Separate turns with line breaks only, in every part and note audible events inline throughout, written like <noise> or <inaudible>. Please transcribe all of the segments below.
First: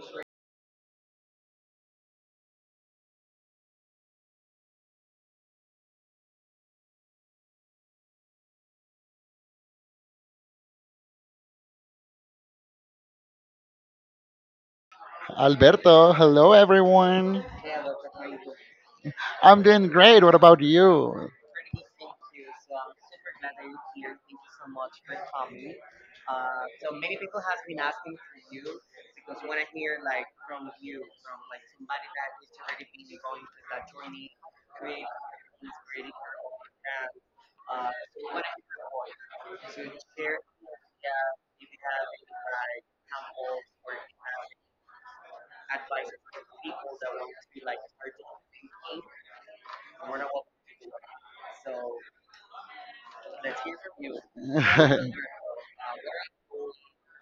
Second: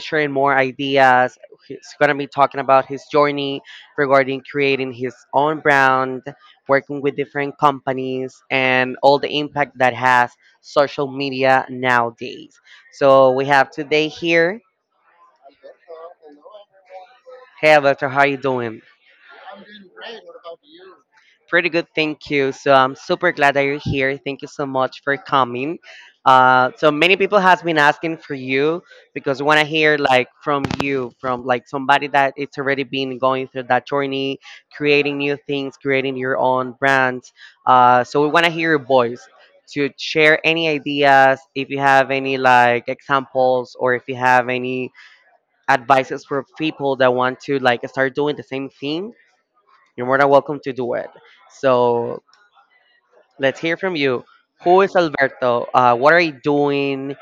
sharing more ideas. He's going to be talking about his journey regarding creating his own brand, working with different companies, and all the impact that has social media nowadays. So we have today here.
Alberto, hello everyone.
Hey, Alberto, how are you doing?
I'm doing great. What about you?
Pretty good, thank you. So I'm super glad that you're here. Thank you so much for coming. So many people has been asking for you because want to hear like from you, from like somebody that it's already been going through that journey, creating new things, creating your own brands. So we want to hear your voice to share any ideas, if you have any like examples or if you have any advices for people that want to like start doing the same thing. You're more than welcome to do it. So let's hear from you. Who is
<laughs>
Alberto? What are you doing?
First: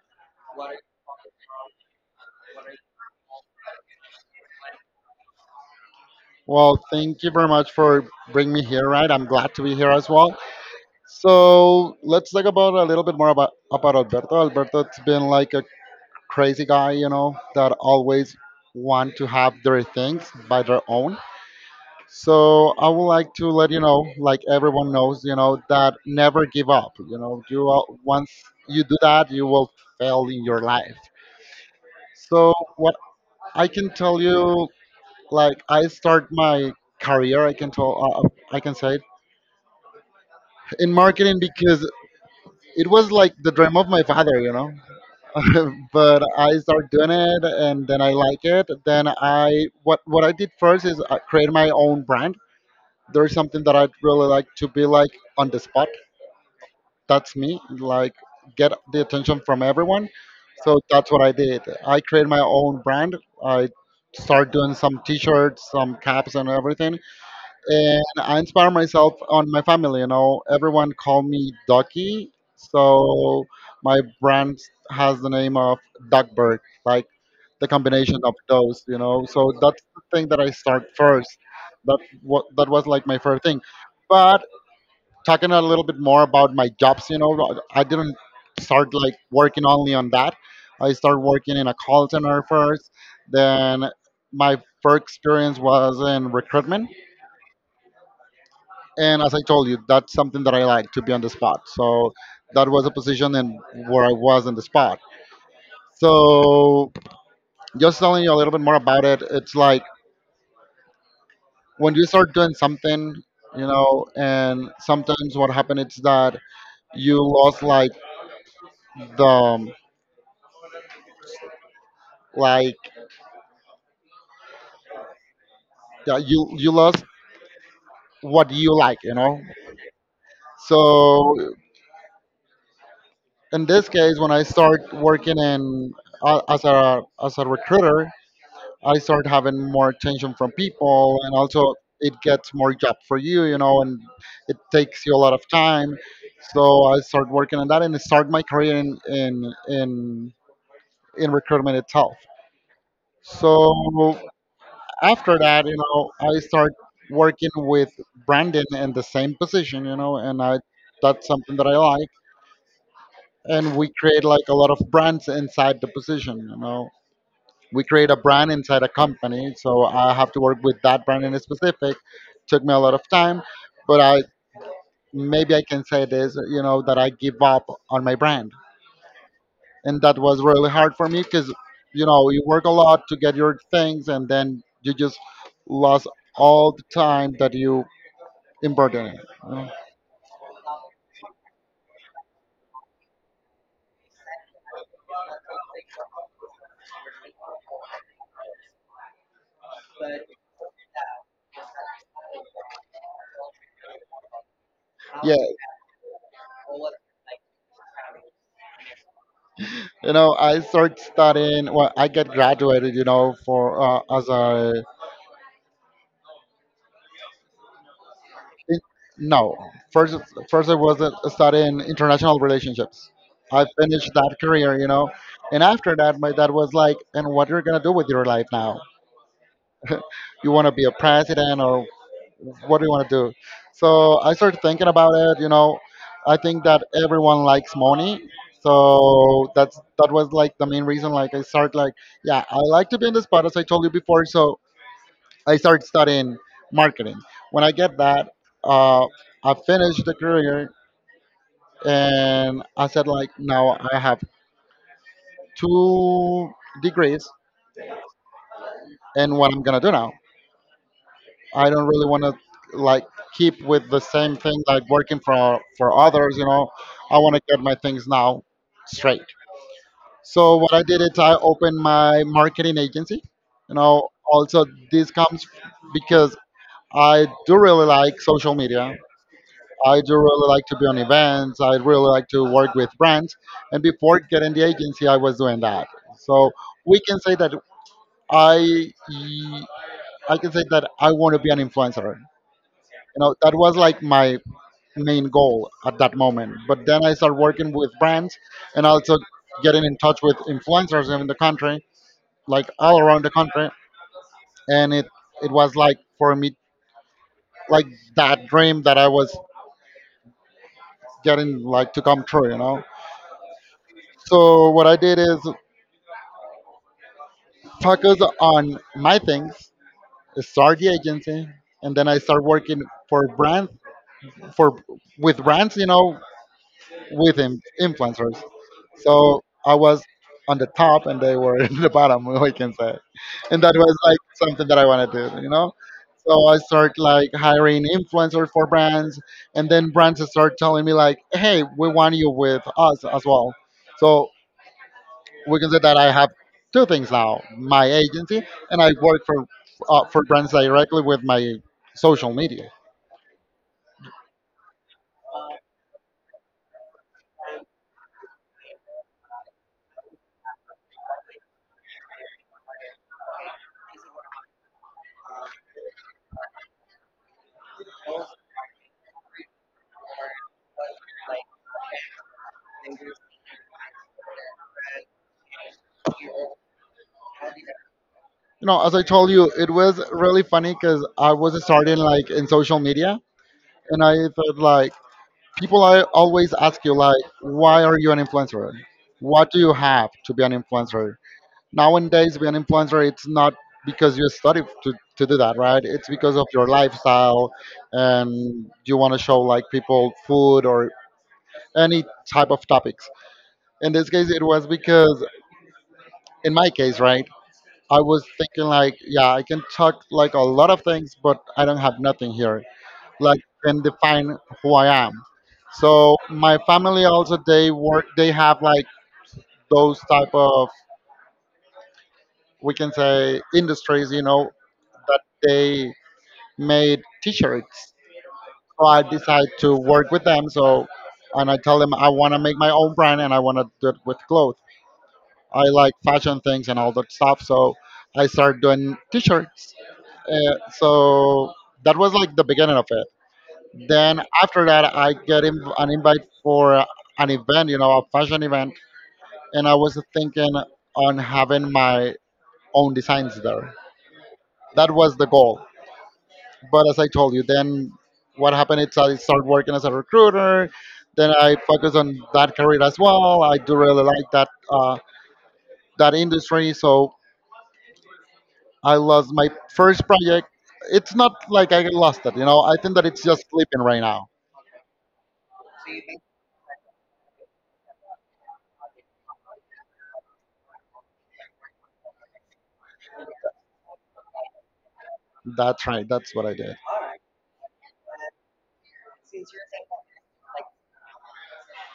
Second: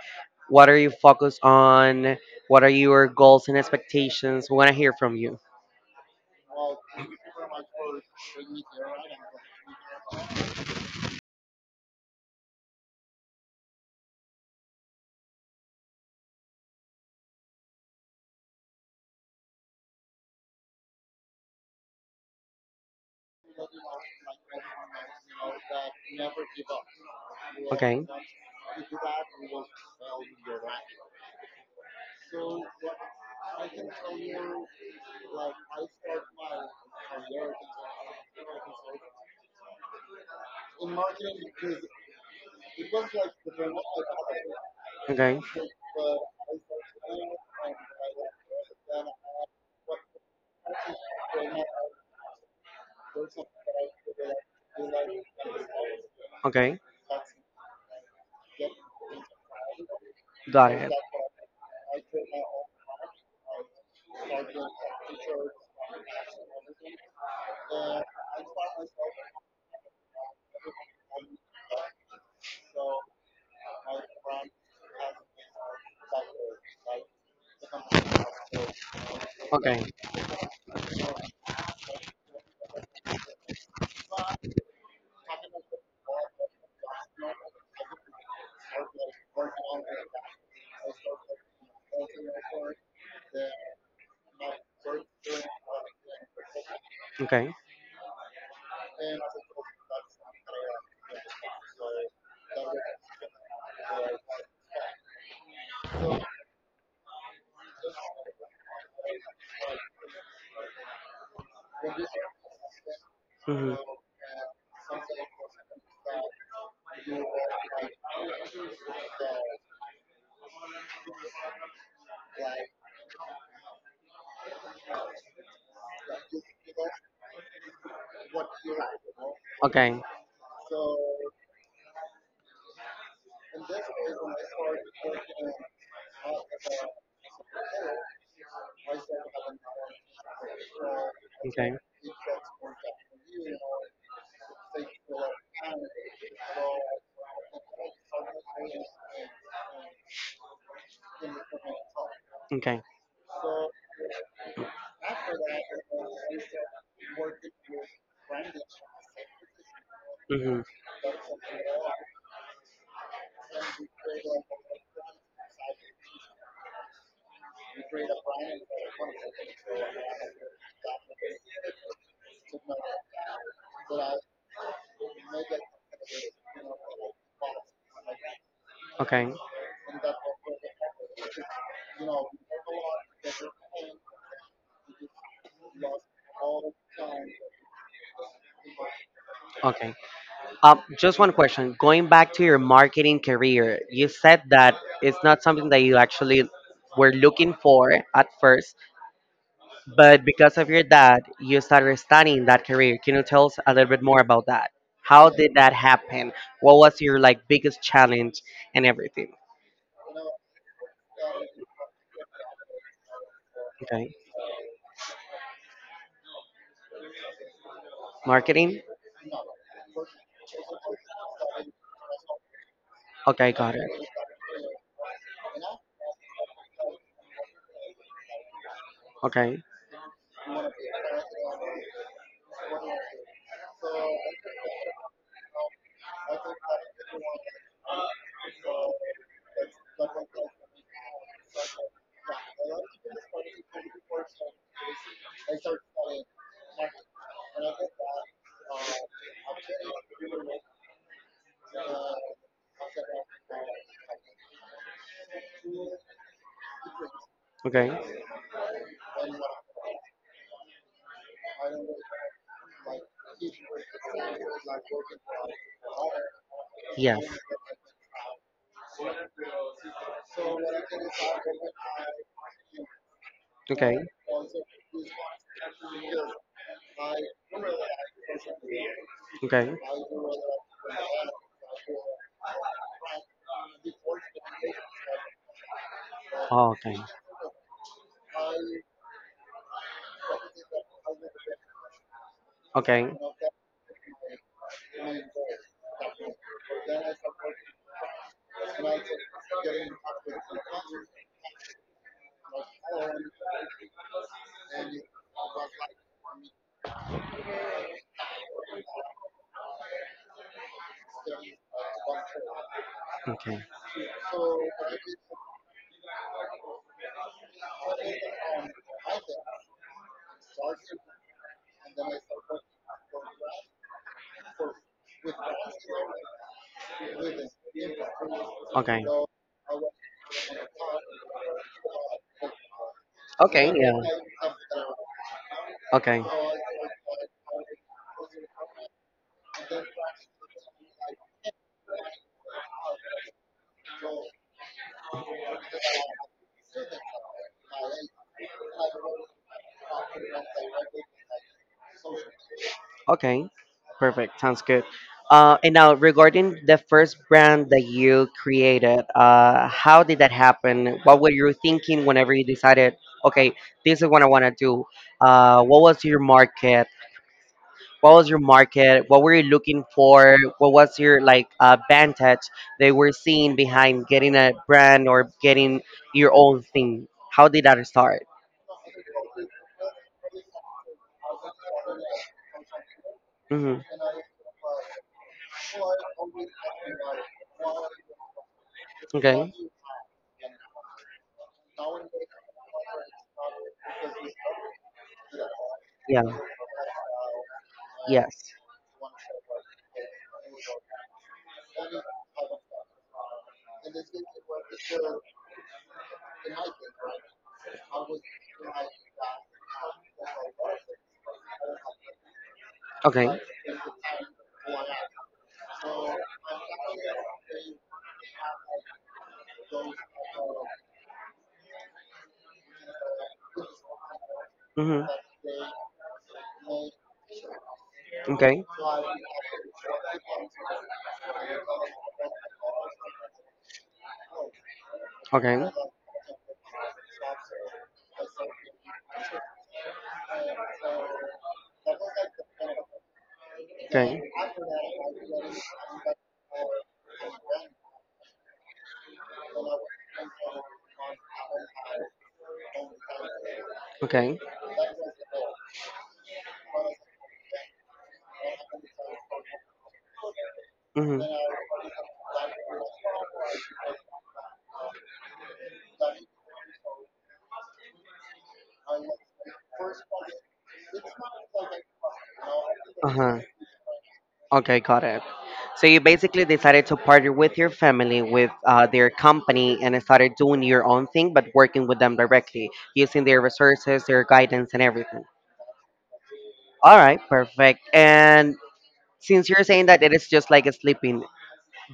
What are you focused on? What are your goals and expectations? We want to hear from you.
Well, thank you very much for bringing me here, right? I'm glad to be here as well. So let's talk about a little bit more about Alberto. Alberto's been like a crazy guy, you know, that always want to have their things by their own. So I would like to let you know, like everyone knows, you know, that never give up. You know, you will,
Okay.
once you do that, you will fail in your life. So what I can tell you, like I start my career, I can say it in marketing because it was like the dream of my father, you know.
Okay.
<laughs> But I start doing it, and then I like it. Then I what I did first is I create my own brand. There's something that I'd really like to be like on the spot.
Okay.
That's me like get the attention from everyone,
Got
so
it.
that's what I did. I created my own brand. I started doing some t-shirts, some caps, and everything. And I inspire myself on my family. You know, everyone call me Ducky, so my brand has the name of Duckburg, like the combination of those, you know. So
Okay.
that's the thing that I start first. That was like my first thing. But talking a little bit more about my jobs, you know, but I didn't start like working only on that. I started working in a call center first. Then my first experience was in recruitment.
Okay.
And as I told you, that's something that I like to be on the spot. So that was a position and where I was on the spot. So just telling you a little bit more about it, it's like when you start doing something, you
Mm-hmm.
know, and sometimes what happened is that you lost like the like, yeah, you lost what you like, you know.
Okay.
So in this case, when I start working in as a recruiter, I start having more attention from people, and also
Okay.
it gets more job for you, you know, and it takes you a lot of time. So I start working on that, and start my career in recruitment itself.
Okay.
So after that, you know, I start working with Brandon in the same position, you know, and I
Mm-hmm.
that's something that I like. And we create like a lot of brands inside the position, you know. We create a brand inside a company, so I have to work with that brand in specific. Took me a lot of time, but I maybe I can say this, you know, that I give up on my brand,
Okay.
and that was really hard for me because, you know, you work a lot to get your things, and then you just lost all the time that you important. You know.
Okay. Just one question. Going back to your marketing career, you said that it's not something that you actually were looking for at first, but because of your dad, you started studying that career. Can you tell us a little bit more about that? How
Yeah,
did that happen? What was your like biggest challenge and everything?
you know, I started studying. Well, I get graduated, you know, for,
Okay.
as a in-
Marketing?
no. First, first I was studying international relationships.
Okay,
I
got it.
finished that career, you know, and after that, my dad was like, "And what you're gonna do with your life now?
Okay.
You want to be a president, or what do you want to do?" So I started thinking about it. You know, I think that everyone likes money, so that was like the main reason. Like I started like, yeah, I like to be in the spot, as I told you before. So I started studying marketing. When I get that, uh, I finished the career, and I said like, now I have two degrees,
Okay.
and what I'm gonna do now? I don't really want to like keep with the same thing, like working for others. You know,
Yeah.
I want to get my things now straight. So what I did is I opened my marketing agency. You
Okay.
know, also, this comes because I do really like social media.
Okay.
I do really like to be on events. I really like to work with brands. And before getting the agency, I was doing that. So
Oh, okay.
we can say that I I can say that I want to be an influencer. You
Okay.
know, that was like my main goal at that moment. But then I started working with brands, and also getting in touch with influencers in the country, like all around the country. And it was like for me, like that dream that I was getting like to come true, you know?
Okay.
So what I did is focus on my things, start the agency, and then I start working for brands, for with brands, you know, with influencers.
Okay.
So I was on the top and they were <laughs> in the bottom, <laughs> we can say. And
Okay.
that
Yeah.
was like something that I wanted to do, you know?
Okay.
So I start like hiring influencers for brands, and then brands start telling me like, hey, we want you with us as well. So we can say that I have two things now, my agency, and I work for brands directly with my social media.
Okay, perfect. Sounds good. And now, regarding the first brand that you created, how did that happen? What were you thinking whenever you decided, okay, this is what I want to do? What was your market? What were you looking for? What was your like advantage they were seeing behind getting a brand or getting your own thing? How did that start?
You know, as I told you, it was really funny because I was starting like in social media,
Hmm.
and I thought like people. I always ask you, like, why are you an influencer? What
Okay.
do you have to be an influencer? Nowadays be an influencer, it's not because you study to do that, right? It's
Yeah.
because of your lifestyle,
Yes.
and you want to show like people food or any type of topics. In this case it was because, in my case, right? I was thinking like, yeah, I can talk like a lot of things, but I don't have nothing here.
Okay.
Like can define who I am. So my family also, they have like those type of, we can say, industries, you know,
Hmm.
that they made t-shirts.
Okay.
So I decide to work with them. So and I tell them I want to make my own brand, and I want to do it with clothes. I
Okay.
like fashion things and all that stuff. So I started doing t-shirts. So that was like the beginning of it.
Okay.
Then after that, I get an invite for an event, you know, a fashion event, and I was thinking on having my own designs there.
Okay.
That was the goal. But as I told you, then what happened is I started working as a recruiter.
Mm-hmm.
Then I focused on that career as well. I do really like that industry. So I lost my first project. It's not like I lost it, you know. I think that it's
Uh-huh.
just sleeping right now.
Okay, got it. So you basically decided to partner with your family, with their company, and started doing your own thing, but working with them directly, using their resources, their guidance, and everything.
That's right. That's what I did.
All right, perfect. And since you're saying that it is just like a sleeping,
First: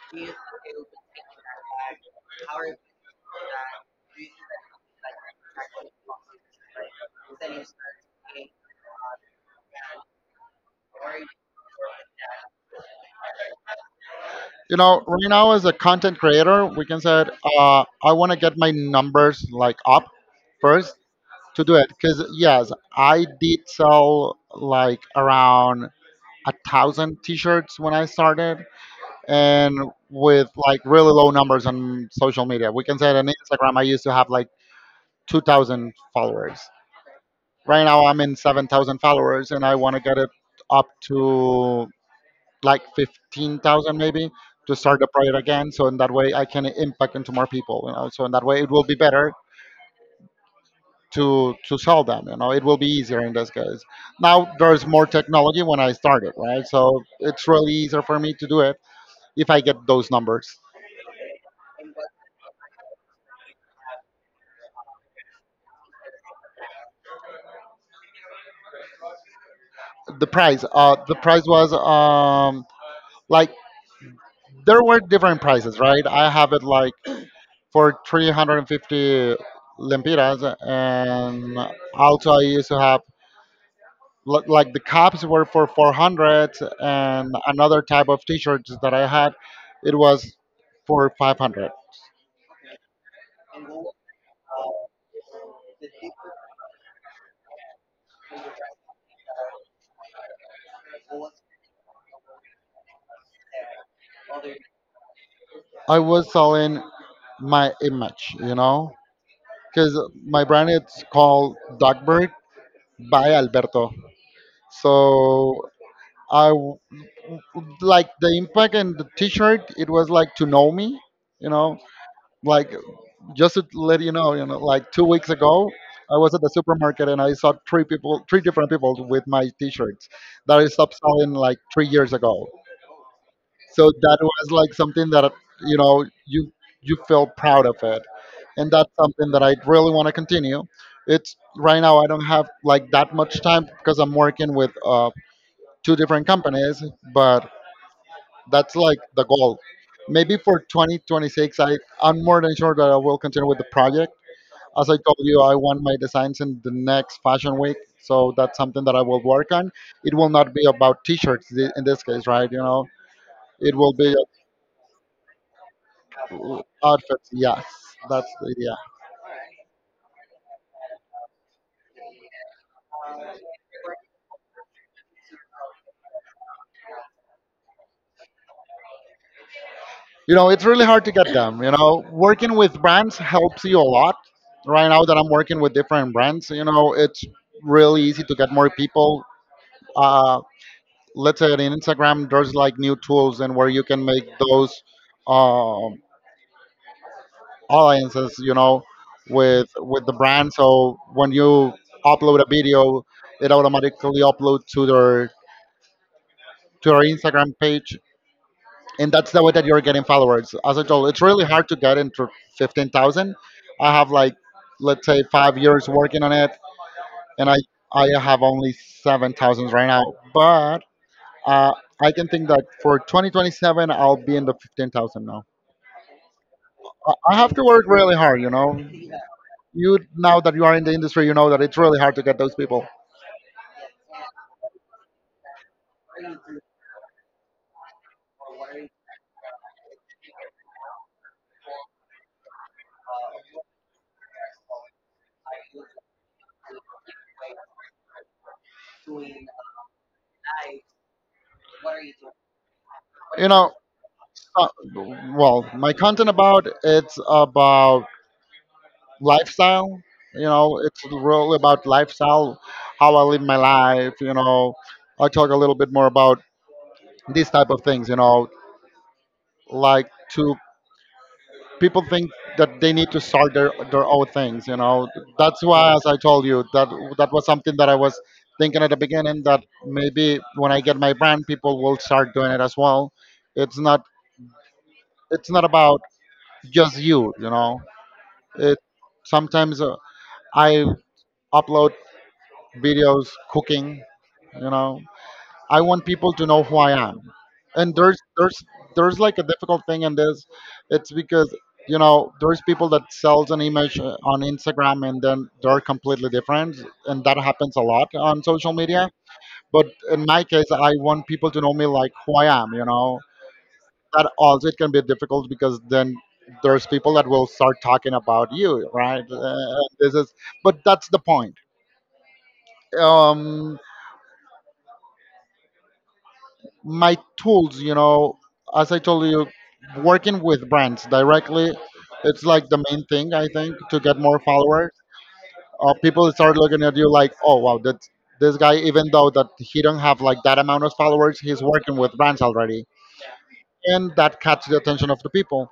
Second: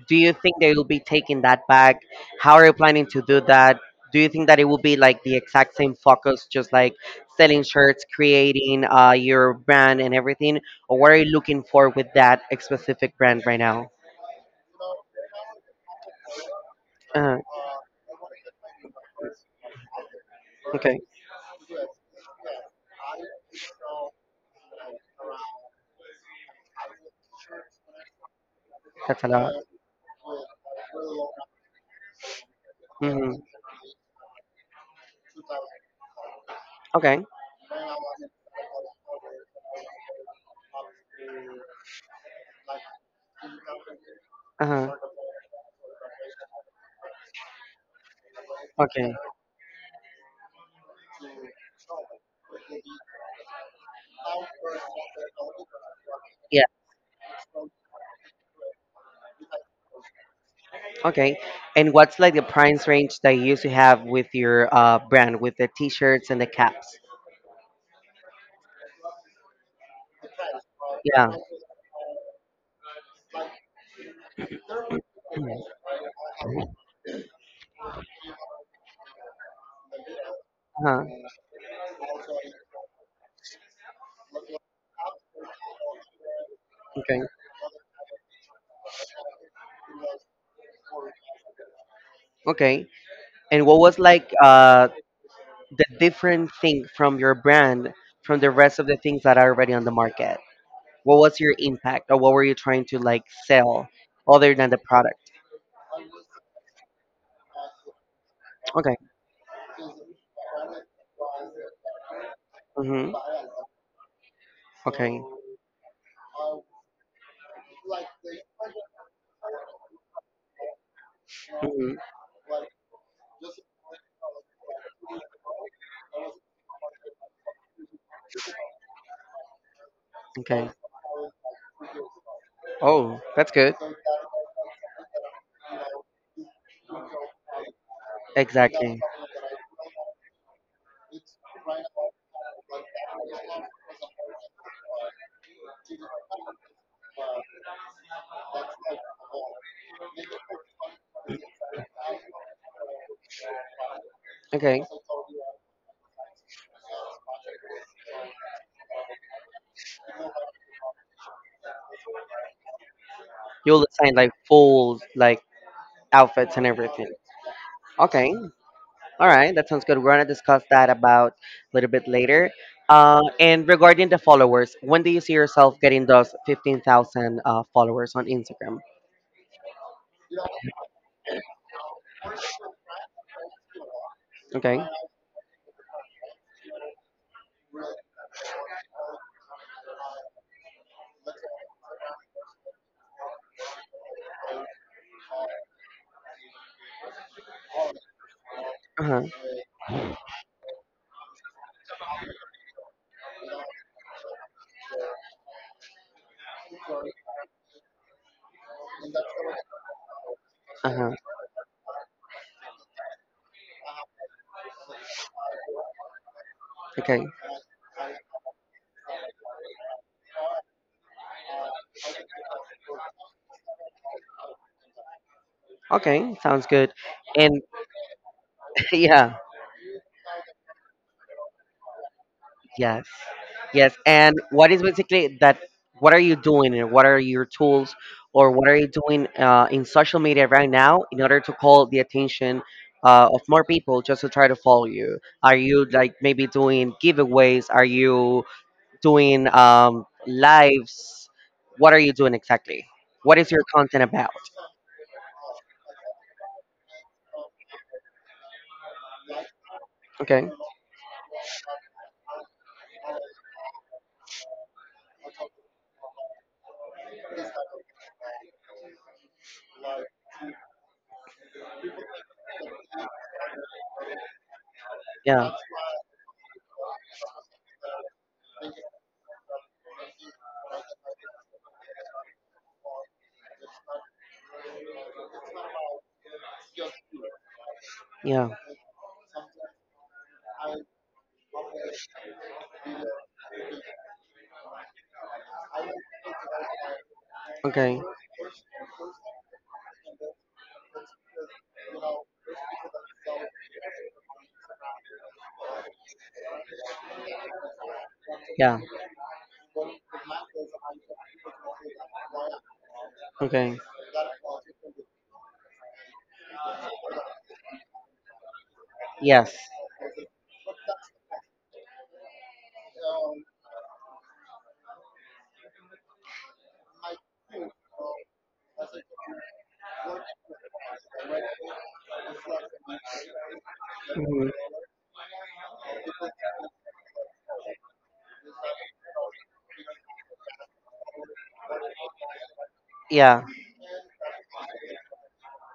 do you think they will be taking that back? How are you planning to do that? Do you think that it will be like the exact same focus, just like selling shirts, creating your brand and everything? Or what are you looking for with that specific brand right now?
You know, right now, as a content creator, we can say,
Uh,
I want to get my numbers like up first
okay,
to do it, because yes, I did sell like around a thousand t-shirts when I started.
that's a lot.
And with like really low numbers on social media, we can say that on
Hmm.
Instagram I used to have like 2,000 followers.
Okay.
Right now I'm in 7,000 followers, and I want to get it up to like 15,000 maybe, to
Uh-huh.
start the project again. So in that way, I can impact into more people, you know. So in that way, it will be
Okay.
better to sell them, you know. It will be easier in this case. Now there's more technology when I started,
Yeah.
right? So it's really easier for me to do it if I get those numbers.
Okay. And what's like the price range that you usually have with your brand, with the t-shirts and the caps?
The price, uh, the
Yeah.
price was, like, there were different prices,
Mhm.
right? I have it like for 350 lempiras,
Uh-huh.
and also I used to have. Look, like the cups were for 400,
Okay.
and another type of t-shirts that I had, it was for 500.
Okay. And what was like the different thing from your brand from the rest of the things that are already on the market? What was your impact, or what were you trying to like sell other than the product?
I was selling my image, you know,
Okay.
because my brand is called Dogbird
Mm-hmm.
by Alberto.
Okay.
So I w- like the impact and the t-shirt, it was like to know me, you know.
Mm-hmm.
Like, just to let you know, like 2 weeks ago, I was at the supermarket and I saw three people, three different people with my T-shirts that I
Okay.
stopped selling like 3 years ago.
Oh, that's good.
So that was like something that, you know, you feel proud of it, and that's
Exactly.
something that I really want to continue. It's right now I don't have like that much time because I'm working with, two different companies, but that's like the goal. Maybe for 2026, I'm more than sure that I will continue with the project.
Okay.
As I told you, I want my designs in the next fashion week. So that's something that I will work on. It will not be about t-shirts in this case, right? You know, it
You'll
will
design
be,
like full like outfits and everything.
outfits. Yes, that's
Okay.
the idea.
All right. That sounds good. We're gonna discuss that about a little bit later. And regarding the followers, when do you see yourself getting those 15,000 followers on Instagram?
You know, it's really hard to get them. You know, working with brands helps you a lot.
Okay.
Right now that I'm working with different brands, you know, it's really easy to get more people. Uh, let's say on Instagram, there's like new tools and where you can make those. Um, Alliances, you know,
Uh-huh.
with the brand. So when you upload a video, it automatically upload to their Instagram page, and that's the way that you're getting followers. As I told,
Uh-huh.
it's really hard to get into 15,000. I have, like, let's say 5 years working on it,
Okay.
and I have only 7,000 right now, but. Uh, I can think that for 2027, I'll be in the 15,000 now.
Okay. Sounds good.
I have
And
to work really hard, you know.
<laughs> yeah,
You now that you are in the industry, you know that it's really hard to get those people.
yes. Yes. And what is basically that what are you doing and what are your tools or what are you doing in social media right now in order to call the attention of more people just to try to follow you? Are you like maybe doing giveaways? Are you doing lives? What are you doing exactly? What
You
is your
know,
content about?
uh, well, my content about it's about lifestyle. You
Okay.
know, it's really about lifestyle, how I live my life. You know, I talk a little bit more about these type of things. You know, like to people think that they need to start their own things. You know,
Yeah.
that's why, as I told you, that was something that I was thinking at the beginning that maybe when I get my brand, people will start doing it as well. It's not it's not about just you. You know,
Yeah.
it sometimes I upload videos cooking. You know, I want people to know who I am. And
Okay.
there's like a difficult thing in this. It's because you know there's people that sells an image on Instagram and then they're completely different, and that happens a lot on social
Yeah.
media. But in my case, I want people to know me like who I am. You know
Okay.
that also it can be difficult because then there's people that will start talking about you, right?
Yes.
But that's the point. Um, my tools, you know, as I told you, working with brands directly, it's like the main thing I think to get more
Hmm.
followers. People start looking at you like, oh wow, that this guy, even though that he don't have like that amount of followers, he's working with brands already,
Yeah.
and that catch the attention of the people.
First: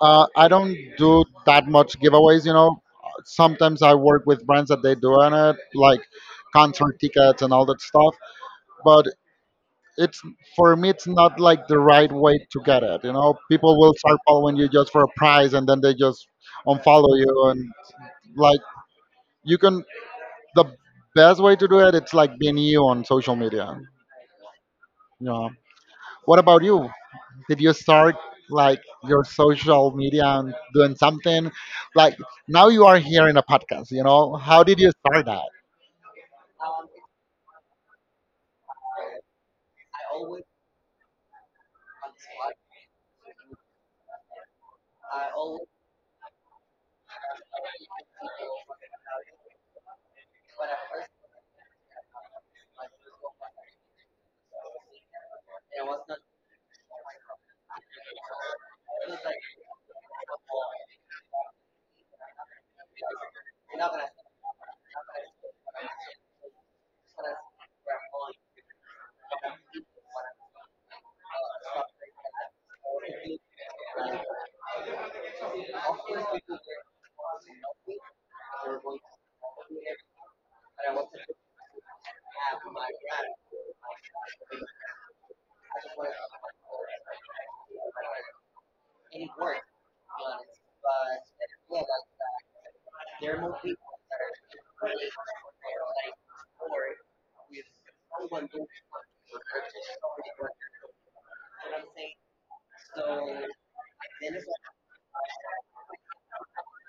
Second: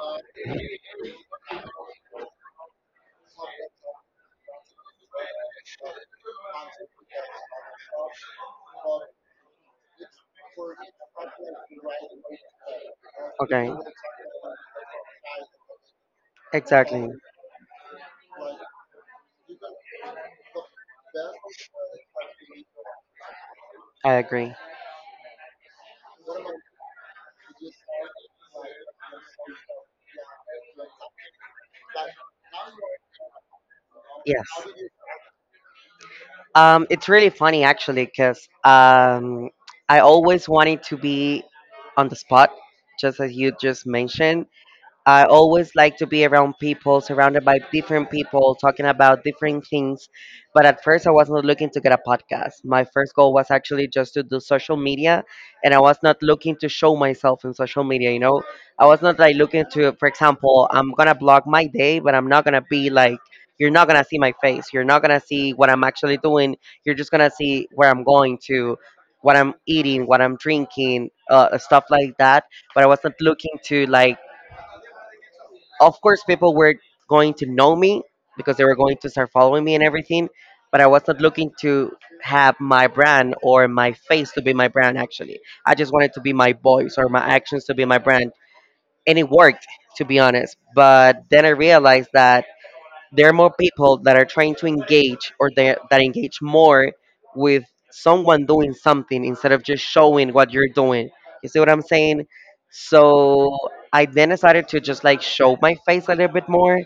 I don't do that much giveaways, you know. Sometimes I work with brands that they do on it, like concert tickets and all that stuff. But it's for me it's not like the right way to get it, you know,
Okay.
people will start following you just for a prize and then they just
Exactly.
unfollow you. And, like, you can the best way to do it it's like being you on social media,
I agree.
you know. What about you? Did you start like your social media and doing something, like, now you are here in a podcast, you know?
Yes.
How did you start that?
It's really funny actually because I always wanted to be on the spot, just as you just mentioned. I always like to be around people, surrounded by different people, talking about different things. But at first, I was not looking to get a podcast. My first goal was actually just to do social media, and I was not looking to show myself in social media. You know, I was not like looking to, for example, I'm gonna blog my day, but I'm not gonna be like, you're not gonna see my face, you're not gonna see what I'm actually doing, you're just gonna see where I'm going to, what I'm eating, what I'm drinking, stuff like that, but I wasn't looking to like, of course people were going to know me because they were going to start following me and everything, but I was not looking to have my brand or my face to be my brand actually. I just wanted to be my voice or my actions to be my brand, and it worked, to be honest. But then I realized that there are more people that are trying to engage or they, that engage more with someone doing something instead of just showing what you're doing. You see what I'm saying? So I then decided to just like show my face a little bit more.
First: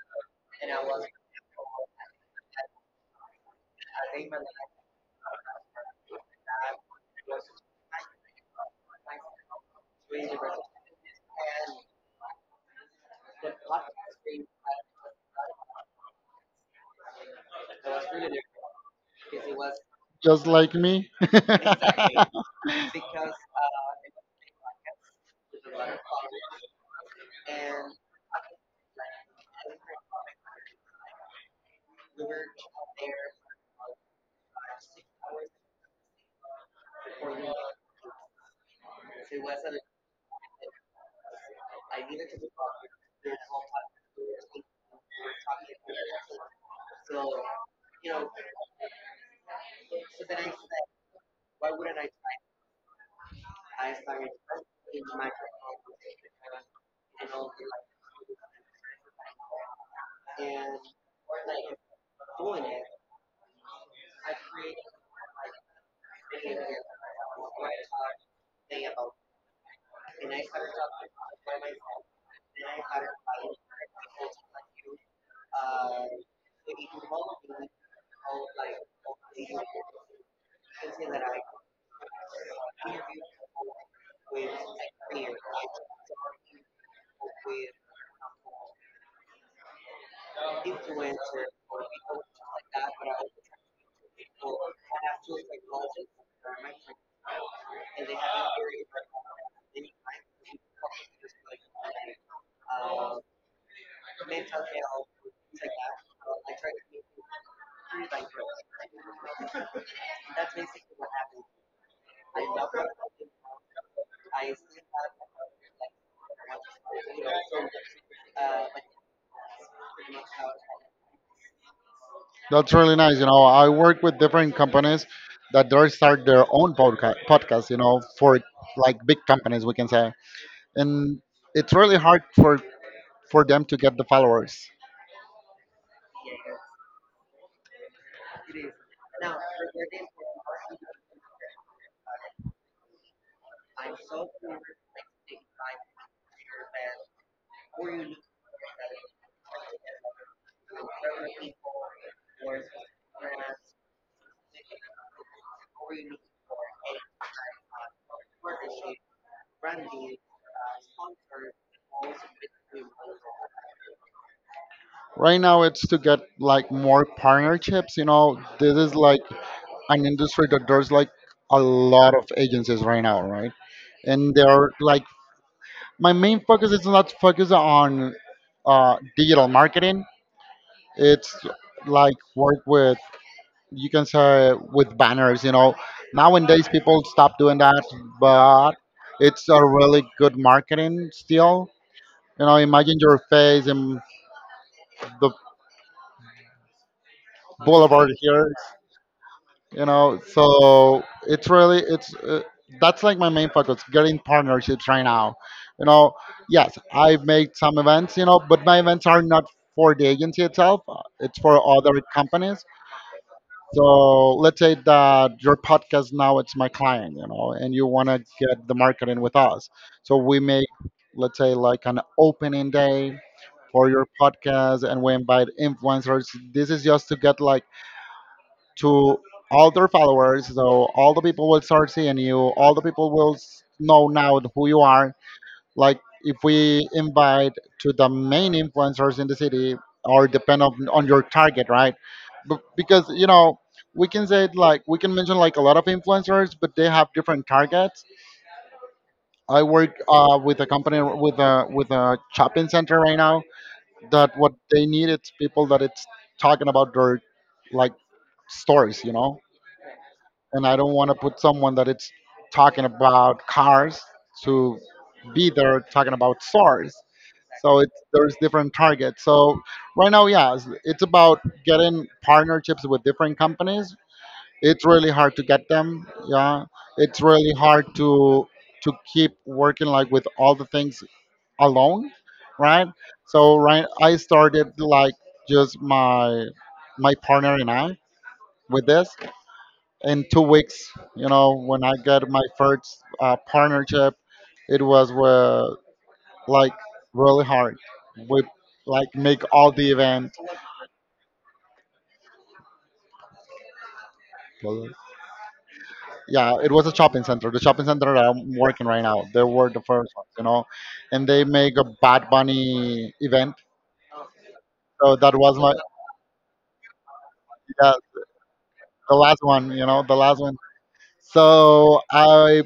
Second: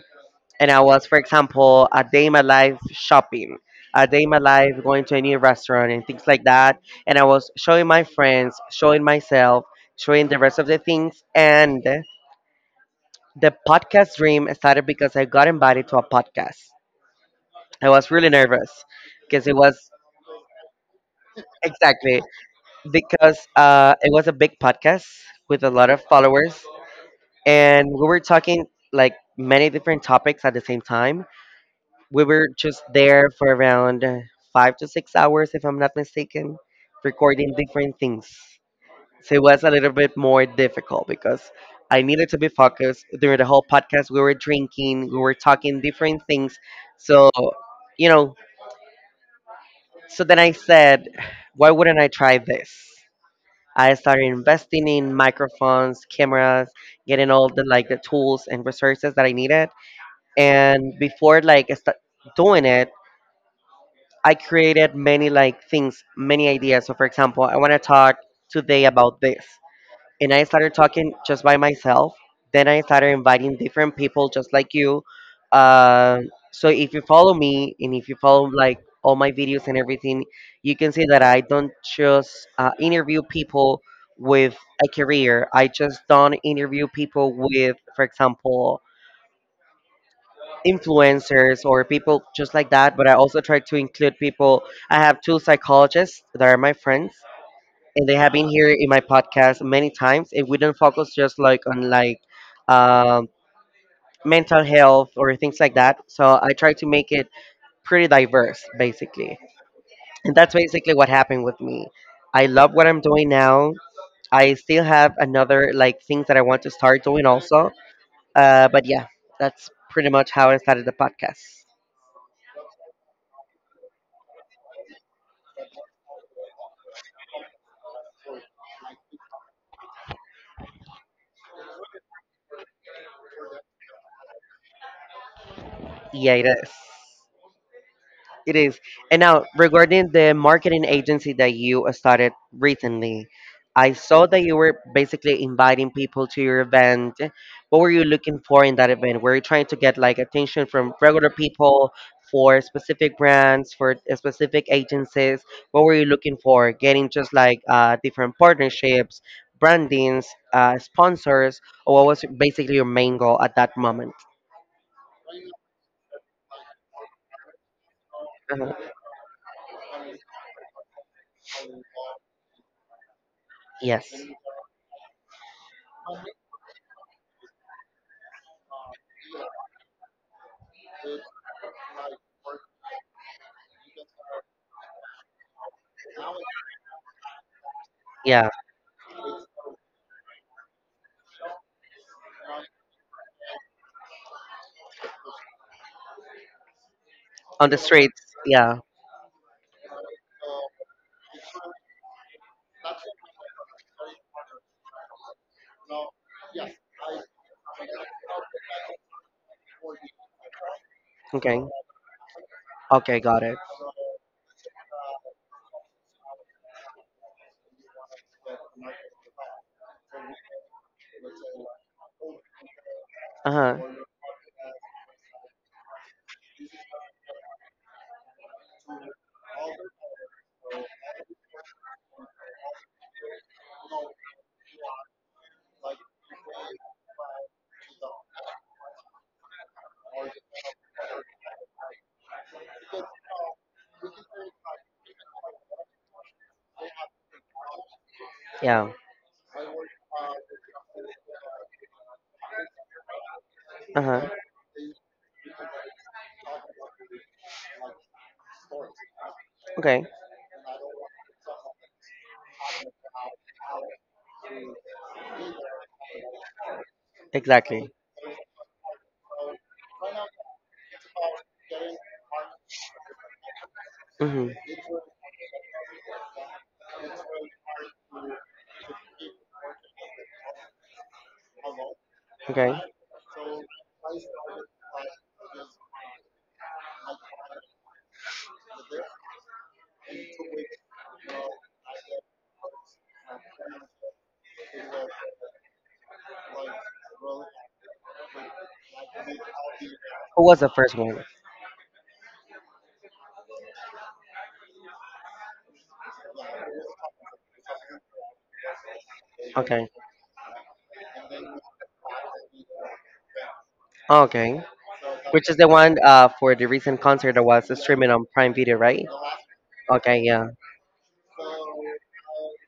And I was, for example, a day in my life shopping, a day in my life going to a new restaurant and things like that. And I was showing my friends, showing myself, showing the rest of the things. And the podcast dream started because I got invited to a podcast. I was really nervous because it was
Just like me.
exactly
<laughs>
because it was a big podcast with a lot of followers, and we were talking like many different topics at the same time. We were just there for around five to six hours, if I'm not mistaken, recording different things. So it was a little bit more difficult because I needed to be focused during the whole podcast. We were drinking, we were talking different things, so you know. So then I said, why wouldn't I try this? I started investing in microphones, cameras, getting all the like the tools and resources that I needed. And before like I start doing it, I created many like things, many ideas. So for example, I want to talk today about this and I started talking just by myself. Then I started inviting different people just like you. Uh, so if you follow me and if you follow like all my videos and everything, you can see that I don't just interview people with a career. I just don't interview people with, for example, influencers or people just like that. But I also try to include people. I have two psychologists that are my friends and they have been here in my podcast many times and we don't focus just like on like um, mental health or things like that. So I try to make it pretty diverse basically, and that's basically what happened with me. I love what I'm doing now. I still have another like things that I want to start doing also, but yeah, that's pretty much how I started the podcast.
That's really nice. You know, I work with different companies that they start their own podcast, you know, for like big companies, we can say. And it's really hard for them to get the followers.
Yeah, it is. It is. And now, regarding the marketing agency that you started recently, I saw that you were basically inviting people to your event. What were you looking for in that event? Were you trying to get like attention from regular people for specific brands, for specific agencies? What were you looking for? Getting just like different partnerships, brandings, sponsors, or what was basically your main goal at that moment?
Right now, it's to get like more partnerships. You know, this
Uh-huh.
is like an industry that there's like a lot of agencies right now, right?
Yes.
And they're like, my main focus is not focus on digital marketing. It's like work with, you can say, with banners, you know, nowadays people stop doing that,
Yeah.
but it's a really good marketing still. You know, imagine your face in the
On the
boulevard
streets.
here,
Yeah.
you know. So it's really it's that's like my main focus, getting partnerships right now, you know. Yes, I've made some events, you know, but my events are not for the agency itself, it's for
Okay.
other companies.
Okay, got it.
So let's say that your podcast now it's my client, you know, and you want to get the marketing with us. So we make, let's say, like an opening day
Uh huh.
for your podcast, and we invite influencers. This is just to get like to all their followers. So all the people will start seeing you. All the people will s- know now who you are. Like if we invite to the main influencers in the city, or depend on, your target, right? But because you know we can say it like we can mention like a lot of influencers, but they have different targets.
Yeah.
I work with a company with a shopping center right now.
Uh huh.
That what they need it's people that it's talking about their, like, stories, you know.
Okay.
And I don't want to put someone that it's talking about cars to be there talking about stores. So
Exactly.
it's there's different targets. So right now, yeah, it's about getting partnerships with different companies.
Mm-hmm.
It's really hard to get them, yeah. It's really hard to keep working like with all the things alone,
Okay.
right? So right I started like just my my partner and I with this. In 2 weeks, you know, when I got my first partnership, it was with, like, really hard. We like make all the event.
Who was the first one?
Yeah, it was a shopping center. The shopping center that I'm working right now, they were the
Okay.
first ones, you know, and they make a Bad Bunny event.
Okay.
So that
Which is
was
the
my
one for the recent concert that was
yeah,
streaming on Prime Video, right?
the last one, you know, the
Okay,
last
yeah.
one. So I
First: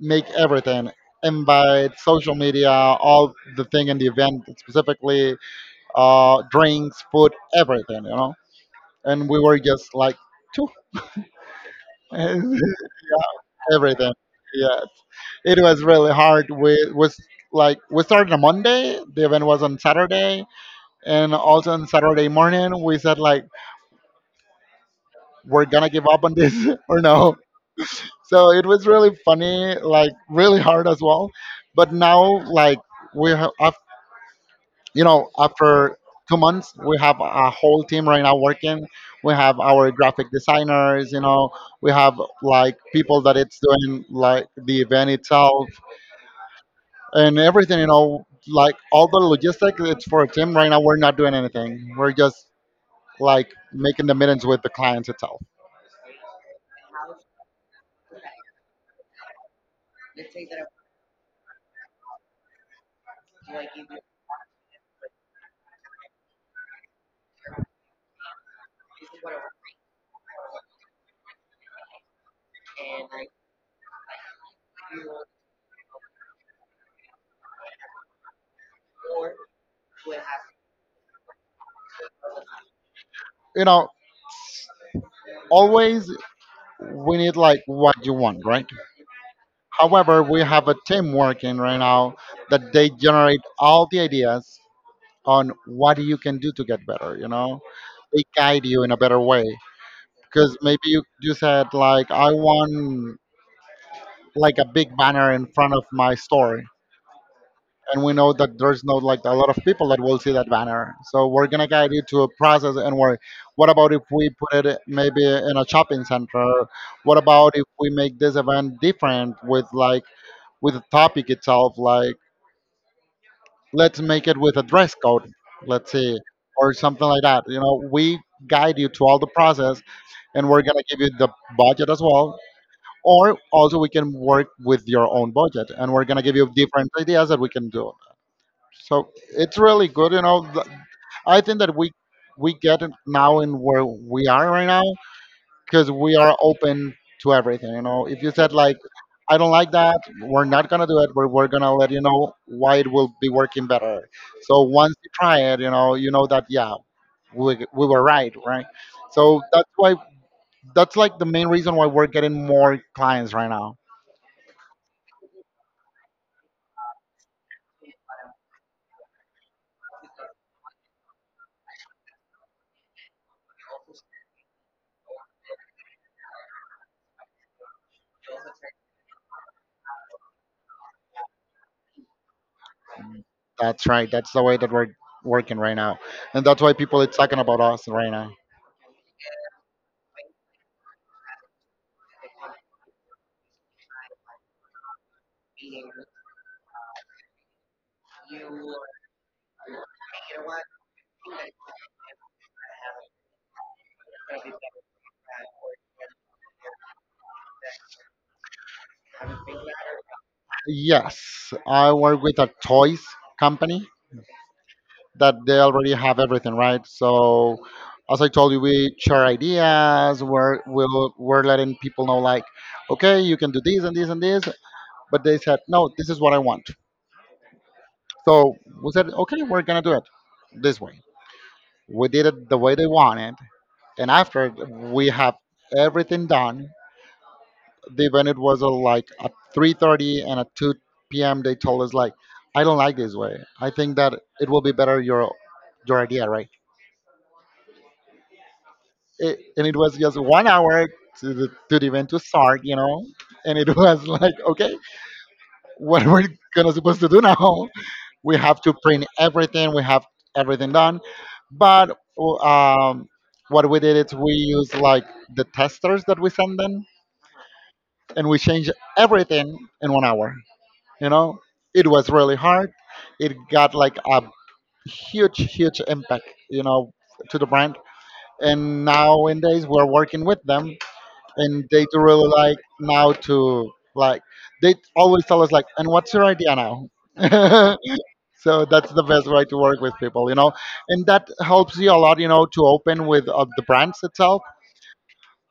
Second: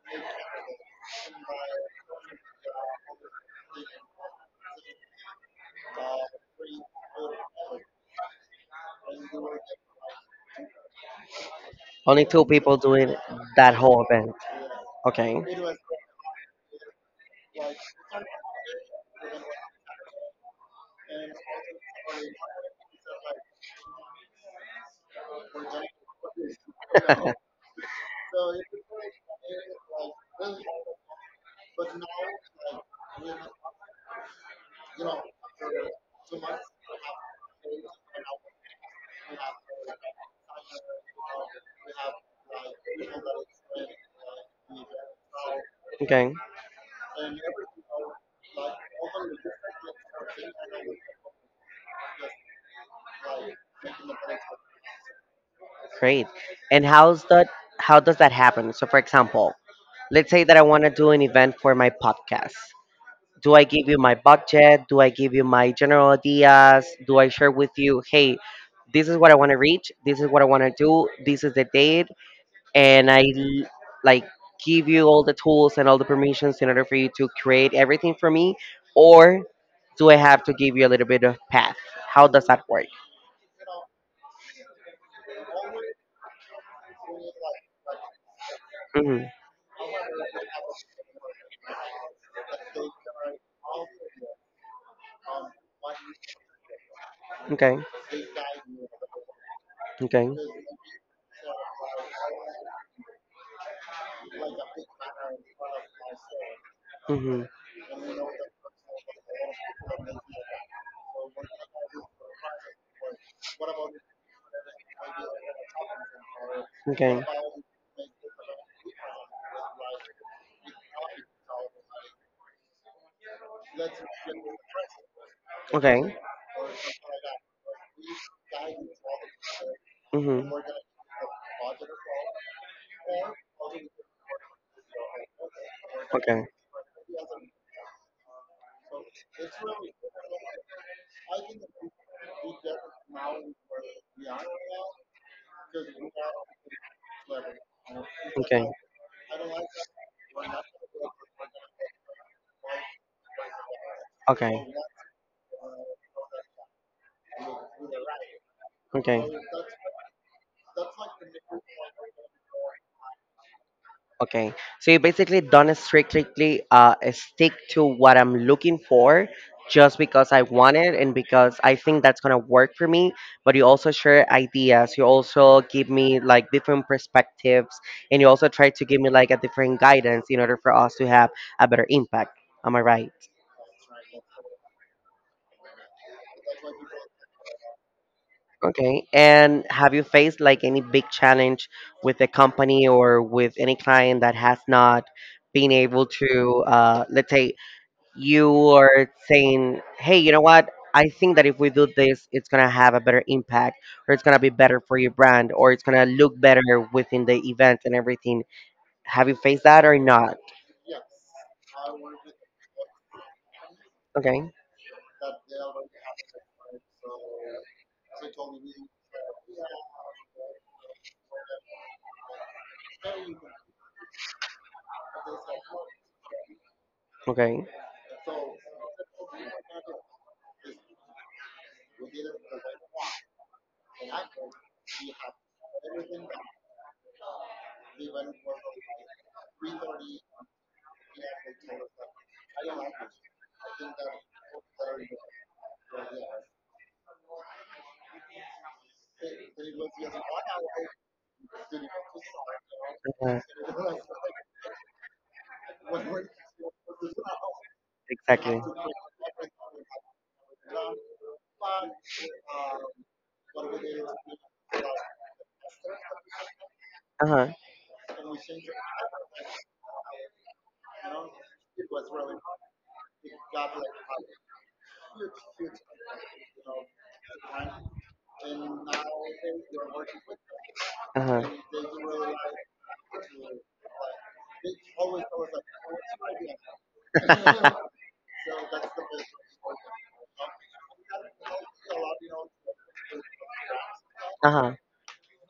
make everything, invite, social media, all the thing in the event specifically, drinks, food, everything, you know. And we were just like two. <laughs>
Only two
Yeah,
people doing that whole
everything.
event.
Yes,
Okay.
it was really hard. We was like we started on Monday. The event was on Saturday, and also on Saturday morning we said like we're gonna give up on this <laughs> or no. So it was really funny, like really hard as well. But now like we have, you know, after 2 months we have a whole team right now working. We have our graphic designers, you know, we have like people that it's doing like the event itself
Okay.
and everything. You know, like all the logistics, it's for a team. Right now, we're not doing anything. We're just like making the meetings with the clients itself.
Great. And how's that how does that happen? So for example, let's say that I want to do an event for my podcast. Do I give you my budget? Do I give you my general ideas? Do I share with you, hey, this is what I want to reach, this is what I want to do, this is the date, and like give you all the tools and all the permissions in order for you to create everything for me, or do I have to give you a little bit of path? How does that work?
You know, always we need like what you want, right?
Hmm.
However, we have a team working right now that they generate all the ideas on what you can do to get better. You know,
Okay.
they guide you in a better way
Okay.
because maybe you said like I want like a big banner in front of my store,
Hmm.
and we know that there's not like a lot of people that will see that banner. So we're gonna guide you to a process and work. What about if we put it maybe in a shopping center? What
Okay.
about if we make this event different with like with the topic itself? Like let's make it with a dress code. Let's
Okay.
see, or something like that. You know, we guide you to all the process, and
Mhm.
we're gonna give you the budget as well. Or also we can work with your own budget, and we're gonna give
Okay.
you different ideas that we can do. So it's really good, you know. I think that we get it now in where we are right now because we are open to everything. You know, if you said
Okay.
like, I don't like that, we're not gonna do it. We're gonna let you know why it will be working better.
Okay.
So once you try it, you know that yeah, we were right, right.
Okay.
So that's why that's like the main reason why we're getting more clients right now.
Okay, so you basically don't strictly stick to what I'm looking for just because I want it and because I think that's gonna work for me. But you also share ideas, you also give me like different perspectives, and you also try to give me like a different guidance in order for us to have a better impact. Am I right?
That's right. That's the way that we're working right now, and that's why people are talking about us right now.
Okay, and have you faced like any big challenge with a company or with any client that has not been able to, let's say, you are saying, hey, you know what? I think that if we do this, it's going to have a better impact, or it's going to be better for your brand, or it's going to look better within the event and everything. Have you faced that or not?
Yes, I work with a toys company
Okay.
that they already have everything, right? So, as I told you, we share ideas. We're letting people know like, okay, you can do this and this and this. But they said no, this is what I want.
Okay.
So we said okay, we're gonna do it this way. We did it the way they wanted, and after we have everything done, the venue was like at 3:30 and at 2 p.m. they told us like, I don't like this way. I think that it will be better your idea, right? It, and it was just 1 hour to the event to start, you know.
uh
And it <laughs> was like, okay, what we're gonna supposed to do now? We
Exactly.
have to print everything. We have everything done, but um, what we did is we used like the testers that we send them,
Uh huh.
and we changed everything in 1 hour. You know, it was really hard. It got like a huge, huge impact, you know, to the brand. And nowadays we're working with them,
Uh
and they
huh.
do really like now to like, they always tell us like, and what's your idea now? <laughs> So that's the best way to work with people, you know, and that helps you a lot, you know, to open with the brands itself
Uh huh.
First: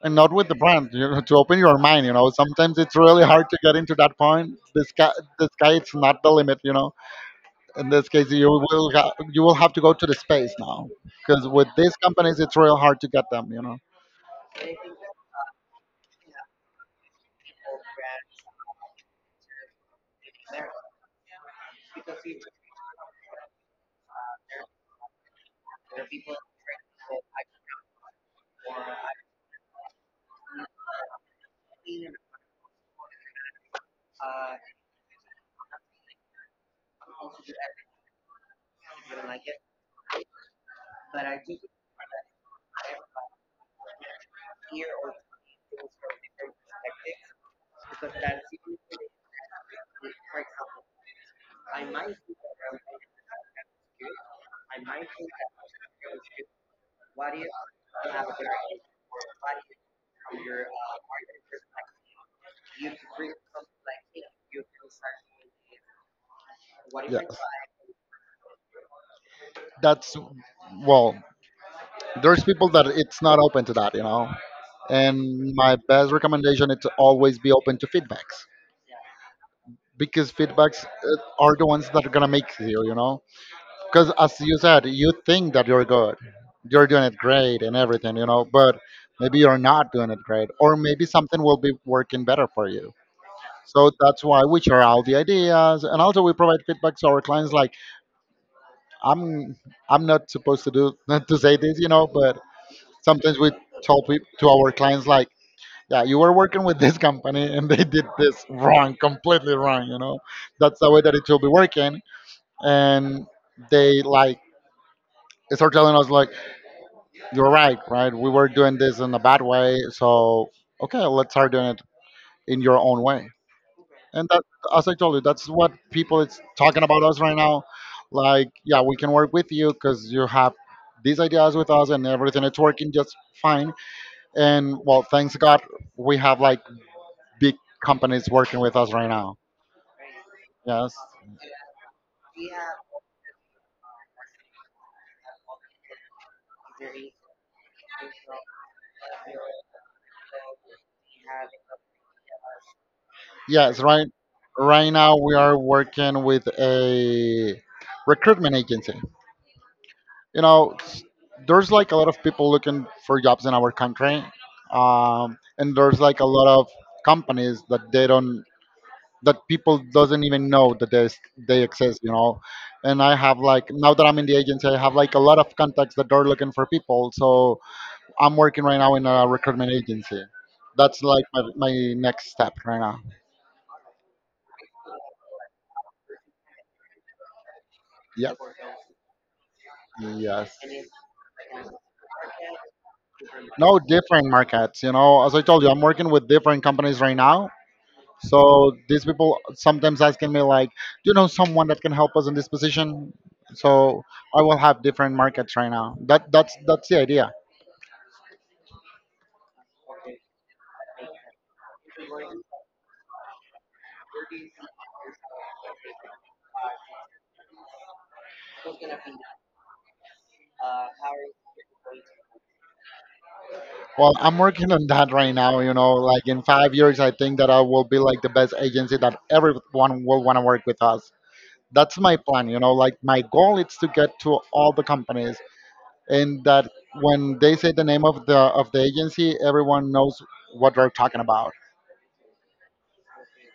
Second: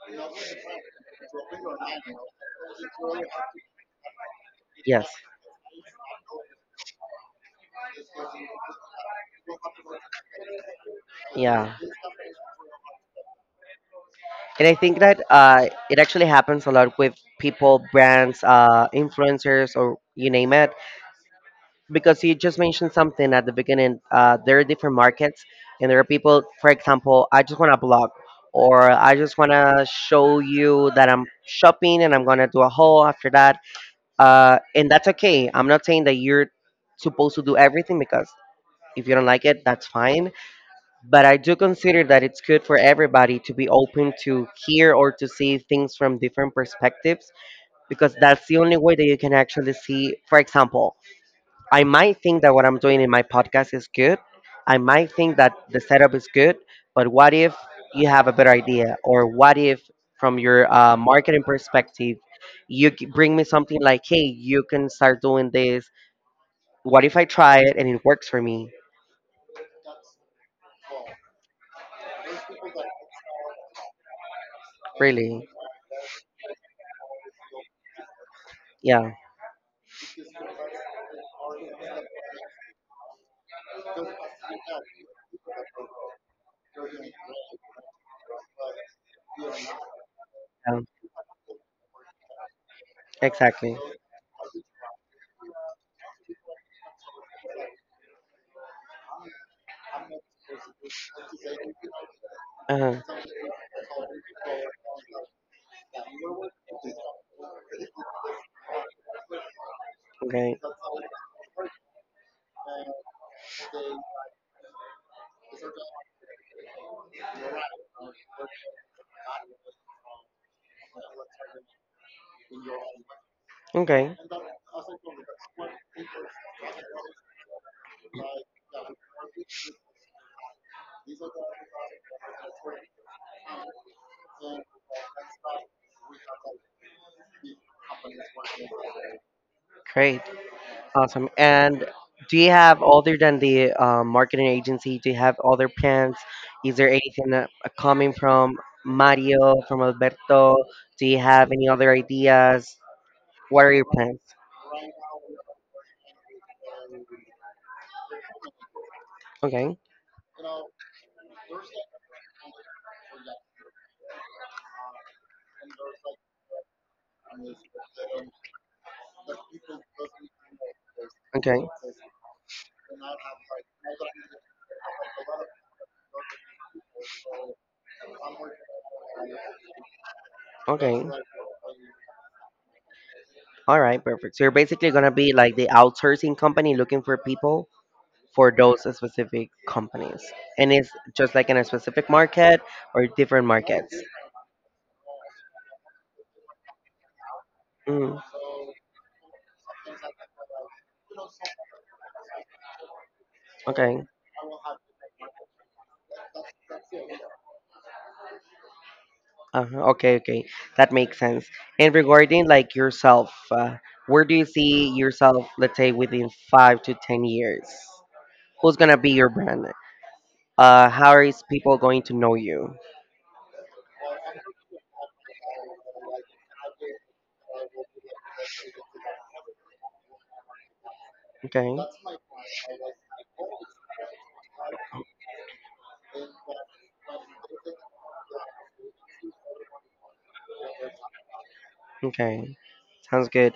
and not with the brand, you know, to open your mind, you know. Sometimes it's really hard to get into that point. the
Yes.
sky the sky it's not the limit, you know. In this case you will you will have to go to the space now, because with
Yeah.
these companies it's real hard to get them, you know.
And I think that it actually happens a lot with people, brands, influencers, or you name it, because you just mentioned something at the beginning. There are different markets, and there are people. For example, I just want to blog, or I just want to show you that I'm shopping, and I'm gonna do a haul after that. And that's okay. I'm not saying that you're supposed to do everything because if you don't like it, that's fine. But I do consider that it's good for everybody to be open to hear or to see things from different perspectives because that's the
Yeah,
only way that you can actually see. For example, I might think that what I'm doing in my podcast is good. I might think that the setup is good, but what if you have a better idea? Or what if, from your marketing perspective, you bring me something like, hey, you can start doing this. What if I try it and it works for me?
that's well, there's people that it's not open to that, you know.
Really?
And my best recommendation is to always be open to feedbacks,
Yeah,
because feedbacks are the ones that are gonna make you, you know. Because as you said, you think that you're good, you're doing it great and everything, you know, but maybe you're not doing it great, or
yeah,
maybe something will be working better for you.
exactly.
So that's why we share all the ideas, and also we provide feedback to our clients. Like I'm, I'm not supposed to do <laughs> not to say this, you know, but
Uh-huh.
sometimes we to our clients like, yeah, you were working with this company and they did this wrong, completely wrong, you know.
Okay,
That's the way that it should be working. And they like start telling us like, you're right, right? We were doing this in a bad way, so okay, let's start doing it in your own way.
okay,
And that, as I told you, that's what people it's talking about us right now. Like, yeah, we can work with you because you have these ideas with us and everything it's working just fine. And well, thanks God we have like big companies working with us right now.
great.
Yes.
Awesome. And do you have, other than the marketing agency, do you have other plans? Is there anything coming from Mario, from Alberto? Do you have any other ideas? What are
Yes.
your
Right.
plans?
Right now we are working with a recruitment agency.
Okay,
You know, there's like a lot of people looking for jobs in our country, and there's like a lot of companies that they don't that people doesn't even know that they
okay,
exist. You know, and I have like, now that I'm in the agency, I have like a lot of contacts that are looking for people. So I'm working right now in a recruitment agency. That's
okay.
like my next step right now.
All right, perfect. So you're basically going to be like the outsourcing company looking for people
Yes.
for those specific companies.
Yes.
And it's just like in a specific market or different
No,
markets.
different markets. You know, as I told you, I'm working with different companies right now.
Mm,
So these people sometimes asking me like, do you know someone that can help us in this position? So
okay.
I will have different markets right now. That's the idea.
Uh-huh. Okay, okay. That makes sense. And regarding like yourself, where do you see yourself, let's say within 5 to 10 years? Who's gonna be your brand? How is people going to know you?
Well, I'm working on that right now. You know, like in 5 years, I think that I will be like the best agency that everyone will want to work with us.
Okay,
That's my plan. You know, like my goal is to get to all the companies, and that when they say the name of the agency, everyone knows what they're talking about.
okay. Sounds good.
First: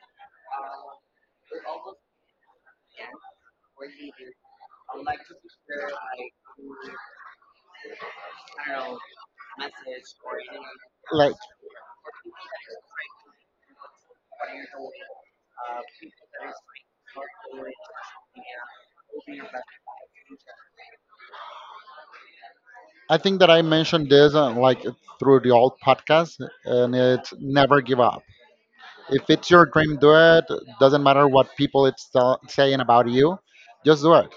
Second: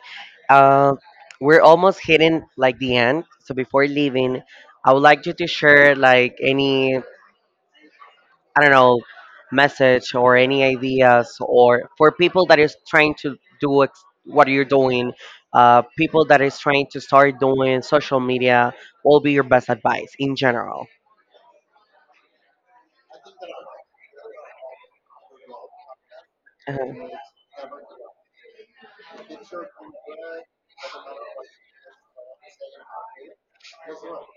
Uh, we're almost hitting like the end. So before leaving, I would like you to share like any, I don't know, message or any
Like,
ideas or for people that is trying to do what you're doing, people that is trying to start doing social media, what will be your best advice in general?
I think that I mentioned this like through the old podcast, and
Uh-huh.
it's never give up. If it's your dream, do it. Doesn't matter what people it's saying about you, just do it.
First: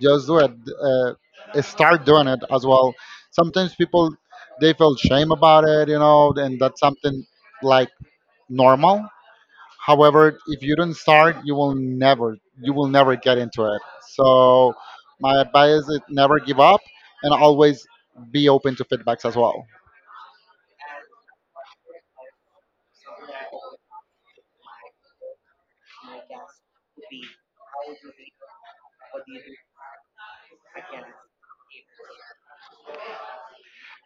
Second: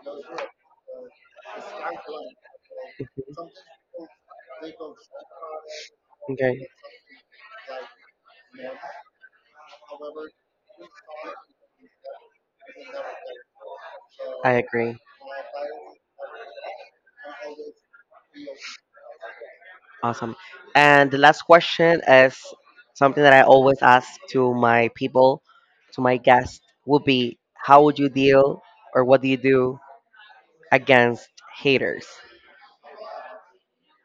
Just do it. Start doing it as well.
Mhm.
Sometimes people they feel shame about it, you know, and
Okay,
that's something like normal. However, if you don't start, you will never get into it.
I
So
agree.
my advice is never give up and always be open to feedbacks as well.
Awesome. And the last question is something that I always ask to my people, to my guests, would be how would you deal or what do you do against haters?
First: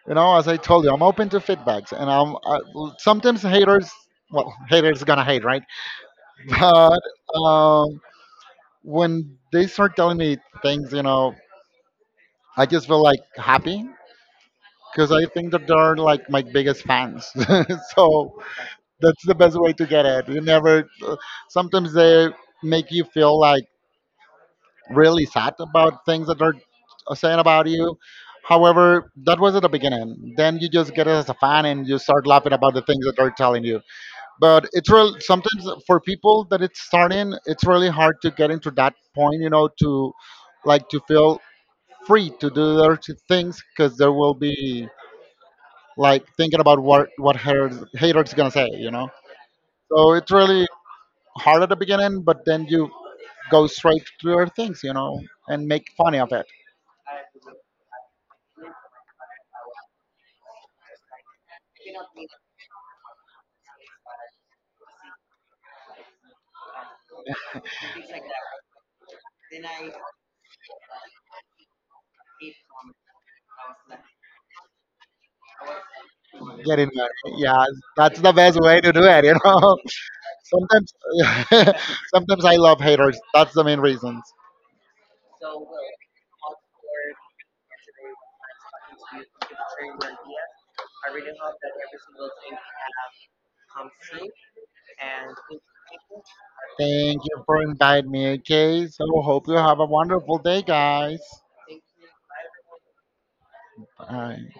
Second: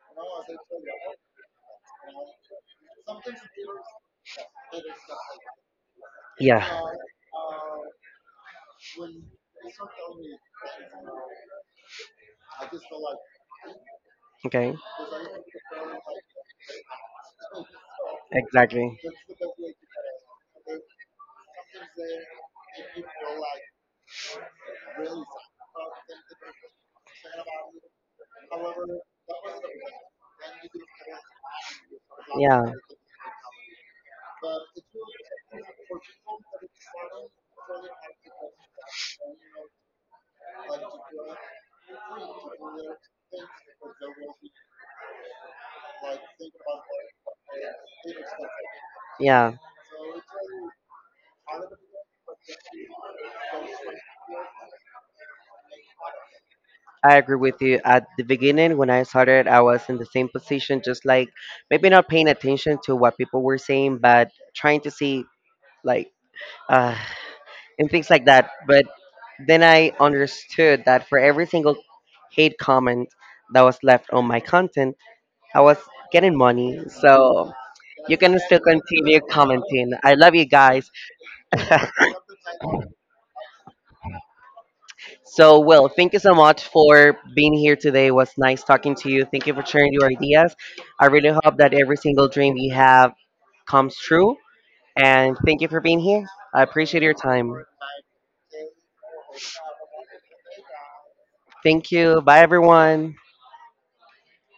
You know, as I told you, I'm open to feedbacks, and sometimes haters. Well, haters gonna hate, right? <laughs>
Yeah.
But um, when they start telling me things, you know, I just feel like happy
Okay.
because I think that they're like my biggest fans. <laughs> So
Exactly.
that's the best way to get it. You never. Sometimes they make you feel like really sad about things that they're saying about you. However, that was at the beginning. Then you just get it as a fan and you start laughing
Yeah.
about the things that they're telling you. But it's real. Sometimes for people that it's starting, it's really hard to get into that point. You know, to like to feel free to do their things, because there will be like thinking about what haters gonna say. You know.
Yeah.
So it's really hard at the beginning, but then you go straight to your things, you know, and make fun of it.
I agree with you. At the beginning, when I started, I was in the same position, just like maybe not paying attention to what people were saying, but trying to see like, uh, and things like that. But then I understood that for every single hate comment that was left on my content, I was getting
Get
money.
in there.
So
Yeah,
you
that's the
can
best
still
way to do
continue
it, you know.
commenting. I love
<laughs>
you
Sometimes,
guys. <laughs>
<laughs> sometimes I love haters. That's the main reasons.
So, Will, thank you so much for being here today. It was nice talking to you. Thank you for sharing your ideas. I really hope that every single dream you have comes true. And thank you for being here. I appreciate your
Thank you
time.
for inviting me. Okay, so hope you have a wonderful day, guys.
Thank you. Bye, everyone.
Bye.